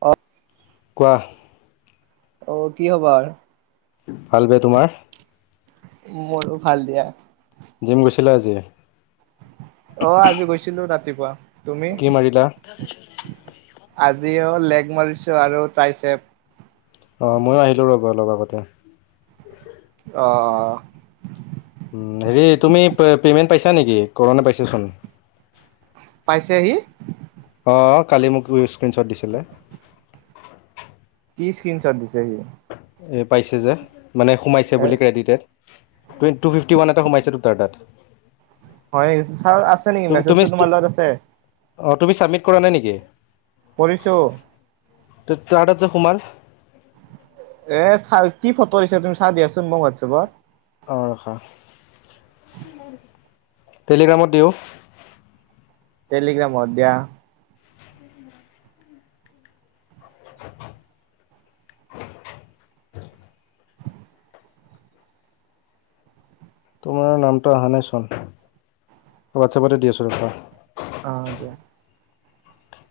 অ ৱাহ অ কি হবা ভাল বে তোমাৰ মোৰো ভাল দিয়া জিম গৈছিলে আজি অ আজি গৈছিলো ৰাতিপুৱা। তুমি কি মাৰিলা। আজিও লেগ মাৰিছো আৰু টাই চেপ। অঁ মইও আহিলোঁ [unintelligible] গতে। অ অহ উম হেৰি তুমি পে পেমেণ্ট পাইছা নেকি কৰোণে পাইছা চোন। পাইছেহি। অ কালি মোক স্ক্ৰীণশ্বট দিছিলে। কি স্ক্ৰীন শ্বট দিছে সি। এ পাইছে যে মানে সোমাইছে এ বুলি credited. Two two fifty one এটা সোমাইছে তোৰ তাত। হয় চাওঁ আছে নেকি তুমি মেছেজটো তোমাৰ লগত আছে। অ তুমি চাবমিট কৰা নাই নেকি। কৰিছো। তাৰ তাত যে সোমাল। এ চা কি ফটো দিছা তুমি চাও দিয়াচোন মোক হোৱাটছএপত। অ ৰখা টেলিগ্ৰামত দিওঁ। টেলিগ্ৰামত দিয়া। [unintelligible] তোমাৰ নামটো অহা নাইচোন হোৱাটছএপতে দি আছো ৰখা। অহ দিয়া।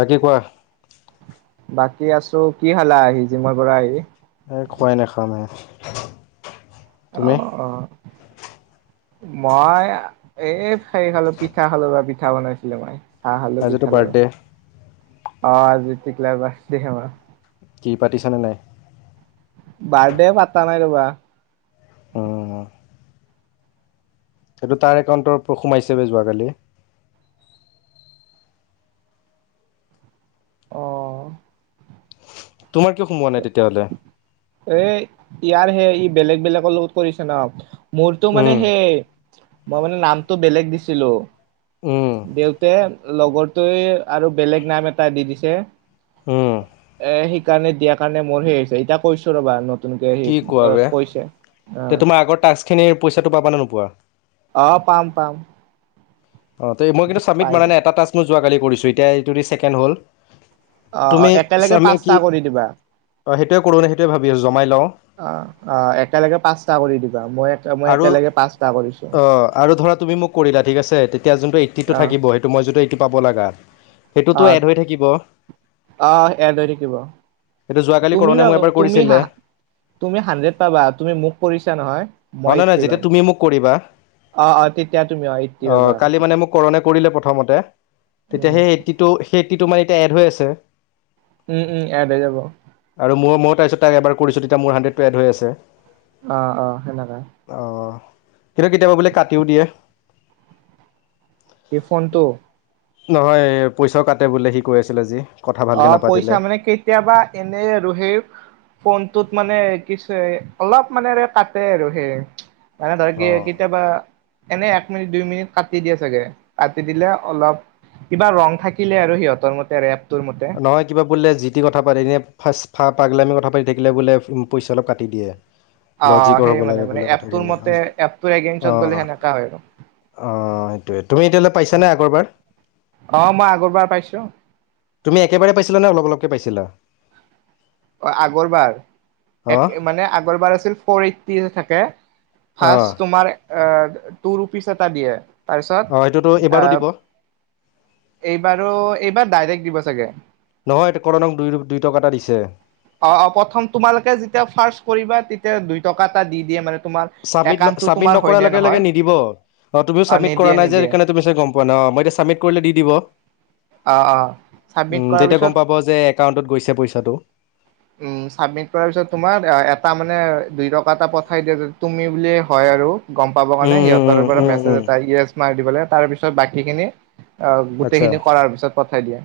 বাকী কোৱা। বাকী আছো কি খালা আহি জিম পৰা আহি। এই খোৱাই নাই নাখাম হে। অ অ অ। মই এ খেৰি খালো পিঠা খালো বা পিঠা বনাইছিলে মাই। হা হালো আজিতো পিঠাল আৰু বাৰ্থডে অ আ তিকলা বাছ দে মাৰ। [unintelligible] কি পাতিছনে নাই। বাৰ্ডে পাতা নাই ৰবা। উম সেইটো তাৰ একাউণ্টৰত সোমাইছে যোৱাকালি। অ। তোমাৰ কিয় সোমোৱা নাই তেতিয়া হ'লে। এ ইয়াৰ সে ই বেলেগ বেলেগৰ লগত কৰিছে ন মোৰতো উম মানে হেই। মই মানে নামটো বেলেগ দিছিলো। উম দেউত লগৰটোৱে আৰু বেলেগ নাম এটা দি দিছে। উম এ সেই কাৰণে দিয়াৰ কাৰণে মোৰ সেই হৈছে এতিয়া কৈছো ৰবা নত নতুন কে কি কোৱা সি বে কৈছে অ। তে তোমাৰ আগৰ টাস্ক খিনিৰ পইচাটো পাবা নে নোপোৱা। অ পাম পাম। অ মই কিন্তু চাবমিট [unintelligible] পাই মানে যাম এটা টাষ্ট মই যোৱাকালি কৰিছোঁ এতিয়া এইটো ছেকেণ্ড হ'ল। অ অ তুমি একেলগে চামি কি পাঁচটা কৰি দিবা অ সেইটোয়ে কৰো ন সেইটোয়ে ভাবি আছো জমাই লওঁ। অ অ একেলগে পাঁচটা কৰি দিবা মই। মই আৰু একেলগে পাঁচটা কৰিছো অ আৰু ধৰা তুমি মোক কৰিলা ঠিক আছে তেতিয়া যোনটো এইটি টো অ থাকিবই। মই যোটো এইটো পাব লগা সেইটোতো এড হৈ থাকিব। আহ এদ হৈ থাকিব যোৱাকালি তুমি কৰোণে বা মোক এবাৰ তুমি কৰিছিলে হাঁহ। অ তুমি হাড্ৰেড পাবা তুমি মোক কৰিছা নহয়। মই নহয় নহয় এইটটি যেতিয়া পিম তুমি মোক কৰিবা অ অ তেতিয়া তুমি অ এইটটি পাবা। কৰনে কৰিলে প্ৰথমতে তেতিয়া উম সেই এইটটি টো সেই এইটটি টো এতিয়া মানে এড হৈ আছে উম উম এড হৈ যাব। আৰু মই ময় তাৰছত তাই এবাৰ কৰিছো তেতিয়া মোৰ হাণ্ড্ৰেডটো এড হৈ আছে অ অ সেনকা অহ কিন্তু কেতিয়াবা বোলে কাটিও দিয়ে টিফোনটো নহয় এ পইচাও কাটে বোলে সি কৈ আছিল আজি কথা অ ভালকৈ নাপাতিলে পইচা মানে কেতিয়াবা এনে আৰু সেই ফোনটোত মানে কিচ এ অলপ মানেৰে কাটে আৰু সেইয়ে মানে ধৰ কে অঁ কেতিয়াবা এনে এক মিনিট দুই মিনিট কাটি দিয়ে চাগে কাটি দিলে অলপ কিবা ৰং থাকিলে আৰু সিহঁতৰ মতে ৰেপ নহয় কিবা বোলে যিটি কথা পাতি এনে ফাৰ্ষ ফা পাগলামি কথা পাতি থাকিলে বোলে উ পইচা অলপ কাটি দিয়ে অ' লজিকৰ সেই হ'ব মানে লাগে মানে বোলে এপটোৰ কথাখিনি মতে অজ এপটোৰ অ এগেইনষ্টত গ'লে সেনেকা হয় আৰু। অঁ সেইটোৱে তুমি এতিয়ালৈ পাইছানে আগৰবাৰ অ মই আগৰবাৰ পাইছো তুমি একেবাৰে পাইছিলা নে অলপ অলপকে পাইছিলা অ আগৰবাৰ অঁ এক মানে আগৰবাৰ আছিল ফ'ৰ এইটটি থাকে অঁ ফাৰ্ছ তোমাৰ এ টু ৰুপিচ এটা দিয়ে তাৰপিছত অঁ সেইটোতো এ এইবাৰো দিব এইবাৰো এইবাৰ ডাইৰেক্ট দিব চাগে নহয় এইটো কৰণক দুই দুই টকা এটা দিছে অ অ প্ৰথম তোমালোকে যেতিয়া ফাৰ্ছ কৰিবা তেতিয়া দুই টকা এটা দি দিয়ে মানে তোমাৰ চাবমিট ন একাউণ্টটো ছাবমিট তোমাৰ হয় নকৰা নে লগে নহয় নিদিব অ তুমি অ' চাবমিট কৰা নিদিয়ে নাই যে নিদিয়ে সেইকাৰণে তুমি চে গম পোৱা ন মই এতিয়া চাবমিট কৰিলে দি দিব অ' অ' চাবমিট উম কৰাৰ যেতিয়া পিছত গম পাব যে একাউণ্টত গৈছে পইচাটো উ ছাবমিট কৰাৰ পিছত তোমাৰ এ এটা মানে দুই টকা এটা পঠাই দিয়ে যে তুমি বুলিয়ে হয় আৰু গম পাব উম কাৰণে উম সিহঁতৰ উম পৰা উম মেছেজ উম এটা ই এছ মাই দিবলে তাৰ পিছত বাকীখিনি অ আচ্ছা গোটেইখিনি কৰাৰ পিছত পঠাই দিয়া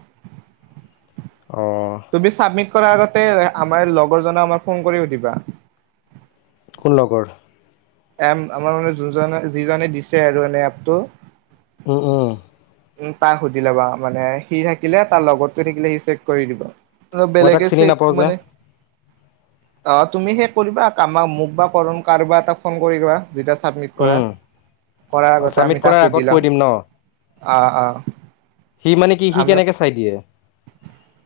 অঁ তুমি চাবমিট কৰাৰ আগতে আমাৰ লগৰজন আমাক ফোন কৰি সুধিবা কোন লগৰ এপ আমাৰ মানে যোজনে যিজনে দিছে আৰু এনে এপটো উ উ উ তাক সুধি লবা মানে সি থাকিলে তাৰ লগটোৱে থাকিলে সি চেক কৰি দিব চ মই তাক বেলেগে চিনি ছেক নাপাওঁ যে মানে অ তুমি শেষ কৰিবা কা আমা মোক বা কৰণ কাৰোবা এটা ফোন কৰিবা যেটা চাবমিট কৰা উম কৰাৰ আগতে চাবমিট আমি তাক কৰাৰ আগত সুধি কৈ লম দিম ন অ অ সি মানে কি সি কেনেকে চাই দিয়ে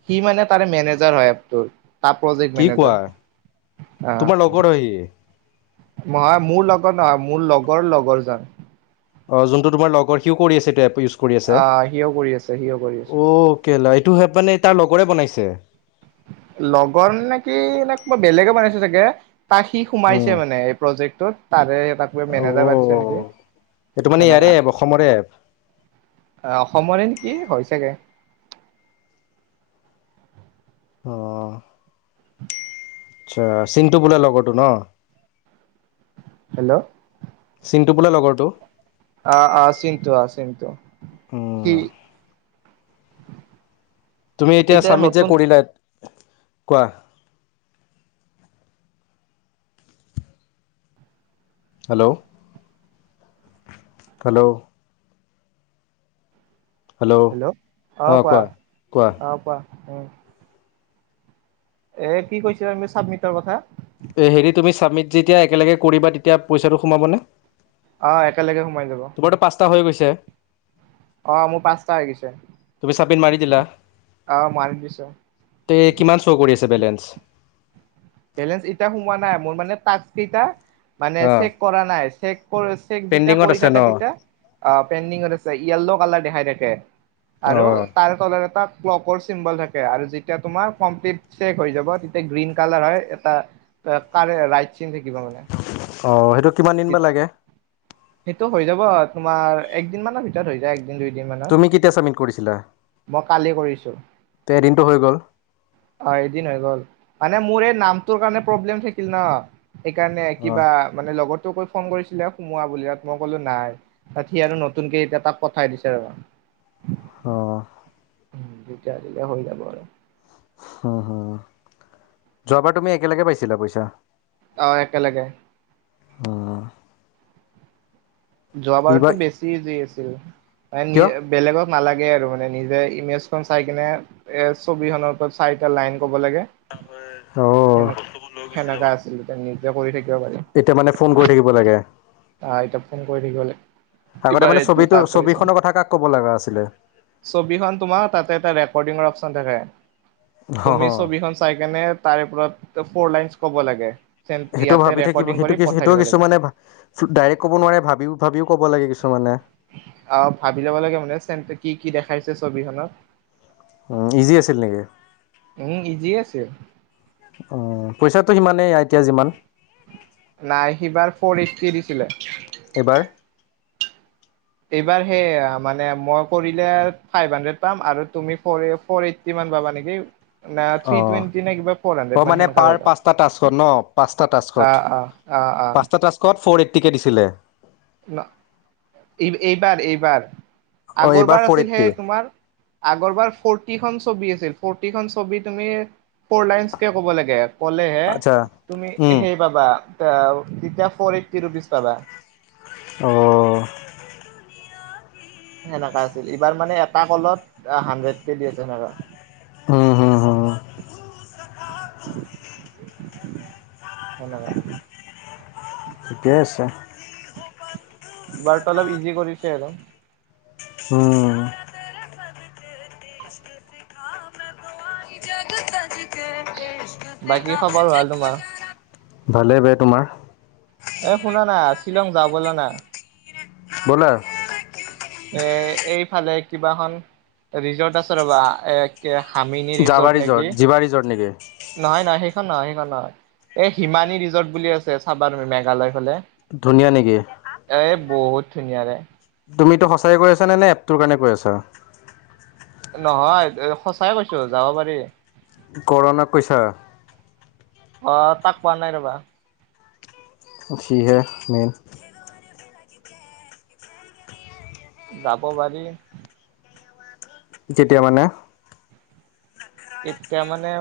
সি মানে তাৰে মেনেজাৰ হয় এপ টোৰ তাৰ প্ৰজেক্ট কি মেনেজাৰ অ হৈয়ে নহয় মোৰ লগৰ নহয় মোৰ লগৰ লগৰ জন অ যোনটো তোমাৰ লগৰ সিও কৰি আছে এইটো এপ ইউছ আ সিও কৰি আছে সিও কৰি অ আছে কেলা এইটো হেপ মানে তাৰ লগৰে বনাইছে লগৰ নেকি নে কোনবা বেলেগে বনাইছে চাগে তাত সি উম সোমাইছে মানে প্ৰজেক্টটোত তাৰে মেনেজাৰ পাতিছে নেকি অ এইটো মানে ইয়াৰে সেনেকা। এপ অসমৰে এপ অ অসমৰে নেকি হয় চাগে। অ' আচ্ছা চিণ্টু বোলো লগৰটো ন। হেল্ল' চিণ্টু বোলা লগৰটো। অ' অ' চিন্তু অ চিন্তু উম সি তুমি এতিয়া ছাবমিট যে কৰিলা, কোৱা? হেল্ল' হেল্ল' হেল্ল' অ কোৱা অ কোৱা। উম। এ কি কৈছিলা তুমি চাবমিটৰ কথা? এ হেৰি তুমি চাবমিট যেতিয়া একেলগে কৰিবা তেতিয়া পইচাটো সোমাব নে? অ' একেলগে সোমাই যাব। তোমাৰটো পাঁচটা হৈ গৈছে? অ' মোৰ পাঁচটা হৈ গৈছে। তুমি চাবমিট মাৰি দিলা অ' মই আনি দিছো। তে কিমান শ্ব' কৰি আছে বেলেঞ্চ? বেলেঞ্চ এতিয়া সোমোৱা নাই, মোৰ মানে টাক্স কেইটা মানে অ' চেক কৰা নাই চেক চেক যেতিয়া পেণ্ডিঙত কৰি আছে ন থাকে তেতিয়া পেইণ্ডিঙত আছে য়েল্ল' কালাৰ দেখাই থাকে। আৰু অ' তাৰ তলত এটা ক্লকৰ চিম্বল থাকে। আৰু যেতিয়া তোমাৰ কমপ্লিট চেক হৈ যাব তেতিয়া গ্ৰীণ কালাৰ হয়। এটা কাৰ ৰাইট চিন থাকিব মানে। অ সেইটো কিমান দিন বা লাগে? সেইটো হৈ যাব তোমাৰ একদিন মান হৈ যায় একদিন দুইদিন মানৰ তুমি কেতিয়া চাবমিট কৰিছিলা মই কালি কৰিছো। তে এদিনটো হৈ গ'ল? অ' এদিন হৈ গ'ল। মানে মোৰ এই নামটোৰ কাৰণে প্ৰব্লেম থাকিল ন? সেইকাৰণে অ' কিবা মানে লগৰটো ফোন কৰিছিলে সোমোৱা বুলি তাত, মই ক'লো নাই। তাত সি আৰু নতুনকে এতিয়া তাক পঠাই দিছে ৰ। অ' দুটা দিলে হৈ যাব আৰু। অ অ'। যোৱাবাৰ তুমি একেলগে পাইছিলা পইচা? অ' একেলগে। যোৱাবাৰতো এইবাৰ বেছি ইজি আছিল। মানে কিয় নিজে বেলেগক নালাগে আৰু মানে নিজে ইমেজখন চাই কিনে এ ছবিখনৰ ওপৰত চাৰিটা লাইন ক'ব লাগে। অ'। সেনে সেনেকা আছিল নিজে কৰি থাকিব পাৰি। এতিয়া মানে ফোন কৰি থাকিব লাগে। আহ এতিয়া ফোন কৰি থাকিব লাগে আগতে এইবাৰ মানে এইটো ছবিটো টাস্ক ছবি আহিছে খনৰ কথা কাক ক'ব লগা আছিলে? ছবিখন, তোমাৰ তাতে এটা ৰেকৰ্ডিংৰ অপচন থাকে। তুমি অ' ছবিখন চাই কেনে তাৰে ওপৰত ফ'ৰ লাইনছ ক'ব লাগে। সেইটো ইয়াতে ভাবি থাকিব ৰেকৰ্ডিং সেইটো কৰি কিছু পঠাই সেইটোও দিব লাগে। কিছুমানে ডাইৰেক্ট ক'ব নোৱাৰে ভাবিও ভাবিও ক'ব লাগে কিছুমানে? অ' ভাবি ল'ব লাগে মানে চেন্ত কি কি দেখাইছে ছবিখনত? ইজি আছিল নেকি? উম ইজি আছিল। অ পইচাটো সিমানেই এতিয়া যিমান নাই সিবাৰ ফ্ৰ'ৰ এইটি দিছিলে। এইবাৰ এইবাৰ সেইয়া মানে মই কৰিলে ফাইভ হাণ্ড্ৰেড পাম আৰু তুমি ফ ফ'ৰ এইট টিমান পাবা নেকি নে থি অ' টোয়েণ্টি নে কিবা ফৰ হাডেড অ' মান মানে সেনেকা পাৰ পাবা পাঁচটা টাস্কত ন পাঁচটা অ অ অ অ কত ফ্ৰৰ এইটিকে দিছিলে ন এই এইবাৰ এইবাৰ অ' এইবাৰ আগৰবাৰ ফ'ৰ আছিল এইট্টি সেই তোমাৰ আগৰবাৰ ফৰটিখন ছবি আছিল ফৰটিখন ছবি তুমি ফৰ লাইনচকে ক'ব লাগে ক'লেহে আচ্ছা তুমি উম, সেই পাবা আ তেতিয়া ফৰ এইটটি ৰুপিজ পাবা অ সেনেকা আছিল এইবাৰ মানে এটা কলত হাড্ৰেড কে দি আছে সেনেকা উম হুম হুম সেনেকা ঠিকে আছে বাৰ্তালাপ ইজি কৰিছে আৰু উম বাকী খবৰ ভাল তোমাৰ ভালেই বে তোমাৰ এ শুনা না শ্বিলং যাওঁ বলা না ব'লা এ এইফালে কিবা‌ এখন ৰিজৰ্ট আছে ৰ'বা এ হামিনী যাবা ৰিজৰ্ট নেকি জিবা ৰিজৰ্ট নেকি নহয় নহয় সেইখন নহয় সেইখন নহয় এই হিমানী ৰিজৰ্ট বুলি আছে চাবা তুমি মেঘালয় ফালে ধু ধুনীয়া নেকি এ বহুত ধুনীয়া বে তুমি এইটো সচায় কৈ আছা নে এপটোৰ কাৰণে কৈ‌ আছা নহয় সঁচাই কৈছো যাব পাৰি কৰণক কৈছা অ তাক কোৱা নাই ৰবা অ সিহে মেইন যাব পাৰি কেতিয়া মানে কেতিয়া মানে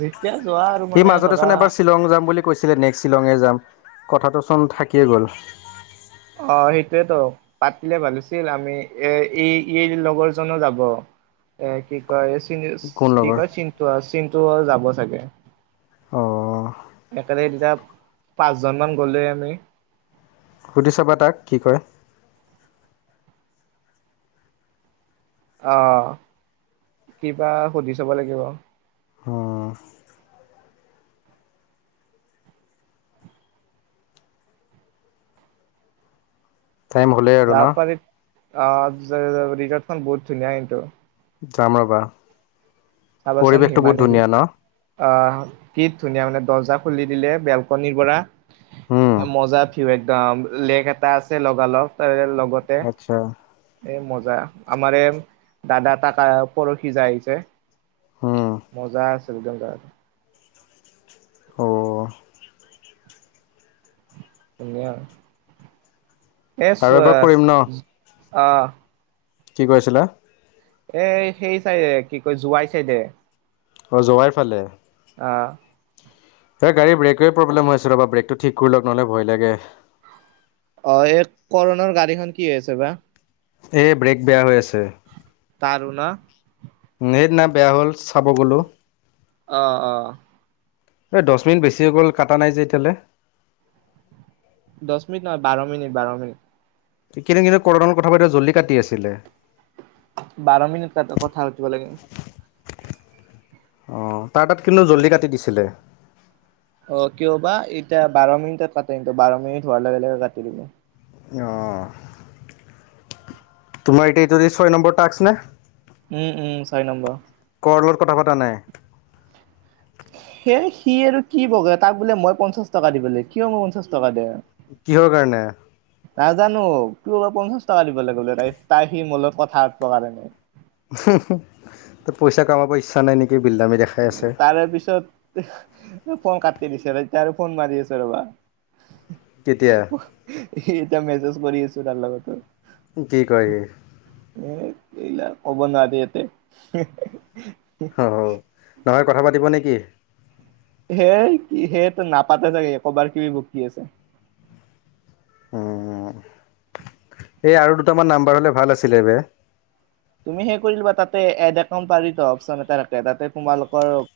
যেতিয়া যোৱা আৰু সি মানে মাজতে ধৰা চোন এবাৰ শ্বিলং যাম বুলি কৈছিলে নেক্সট শ্বিলঙে যাম কথাটো চোন থাকিয়ে গ'ল অ সেইটোৱেতো পাতিলে ভাল আছিল আমি এ এই এই লগৰ জনো যাব এ কি কয় চি কোন কি লগৰ কয় চিনটু চিনটু যাব চাগে অ একেলগে তেতিয়া পাঁচজনমান গ'লে আমি সুধি চাবা তাক কি কয় অ কিবা সুধি চাব লাগিব উম টাইম হ'লেই আৰু য ন পাৰি অঁ, ৰিজৰ্ট খন বহুত ধুনীয়া সেইটো। যাম ৰ'বা, পৰিৱেশটো বহুত ধুনীয়া ন। অঁ, কি ধুনীয়া মানে দৰ্জা খুলি দিলে বেলকনিৰ পৰা উম মজাত- একদম লেক এটা আছে লগালগ এ লগতে- আচ্ছা। এই মজা। আমাৰ এ দাদা তাকা পৰহি যায় আহিছে। উম। মজা আছিল একদম যা। অঁ। ধুনীয়া। এ চ আৰু এবাৰ কৰিম ন আহ। কি কৈ আছিলা? এ সেই চাই কি কয়? জোৱাই চাই দে। অঁ, জোৱাইৰ ফালে। অঁ। এই গাড়ীৰ ব্ৰেকে প্ৰব্লেম আছে ৰবা, ব্ৰেকটো ঠিক কৰি লগ নহলে ভয়ে লাগে। অঁ, এই কৰণৰ গাড়ীখন কি হৈ আছে বা? এই ব্ৰেক বেয়া হৈ আছে। তাৰো ন। সেইদিনা বেয়া হ'ল চাব গ'লো। অঁ, অঁ। এই দহ মিনট বেছি হৈ গ'ল, কাটা নাই যে এতিয়ালৈকে। দছ মিনিট নহয়, বাৰ মিনিট- বাৰ মিনিট। কিন্তু- কিন্তু কৰ্ণৰ লগত কথা পাতি জল্দি কাটি আছিলে। বাৰ মিনিট পাতো কথা পাতিব লাগে। অঁ, তাৰ তাত কিন্তু জল্দি কাটি দিছিলে। অঁ, কিয় বা এতিয়া বাৰ মিনিটত কাটে বাৰ মিনিট হোৱাৰ লগে লগে কাটি দিম। অঁ, তোমাৰ এতিয়া এইটো ছয় নম্বৰ তাস্ক নে? উম, উম, ছয় নম্বৰ। কৰ্ণৰ লগত কথা পতা নাই। সেই সি আৰু কি বগা, তাক বোলে মই পঞ্চাশ টকা দিবলৈ লাগে। কিয় মোক পঞ্চাশ টকা দিওঁ? কিহৰ কাৰণে? নাজানোঁ, তোৰ ব পঞ্চাশ টকা দিব লাগিব বোলে। তাই -তাই সি মোৰ লগত কথা পতাৰ কাৰণে। তোৰ পইচা কমাব ইচ্ছা নাই নেকি? বিললাে [unintelligible] তাৰে পিছত - ফোন কাটি দিছে ৰবা, এতিয়া আৰু ফোন মাৰি আছে ৰবা। কেতিয়া সি এতিয়া মেছেজ কৰি আছে তাৰ লগতোৰ। কি কৰে সি? এ এতিয়া ক'ব নোৱাৰি ইয়াতে। অঁ, নহয় কথা পাতিব নে কি? হেই কি, সেইটো নাপাতে চাগৈ কবাৰ কি বকি আছে। উম, উম, এই আৰু দুটামান নাম্বাৰ হ'লে ভাল আছিলে বে। তুমি সেই খুলি লোৱা, তাতে এড একাউন্ট পাৰি ত অপচন এটা থাকে, তাতে তোমালোকৰ-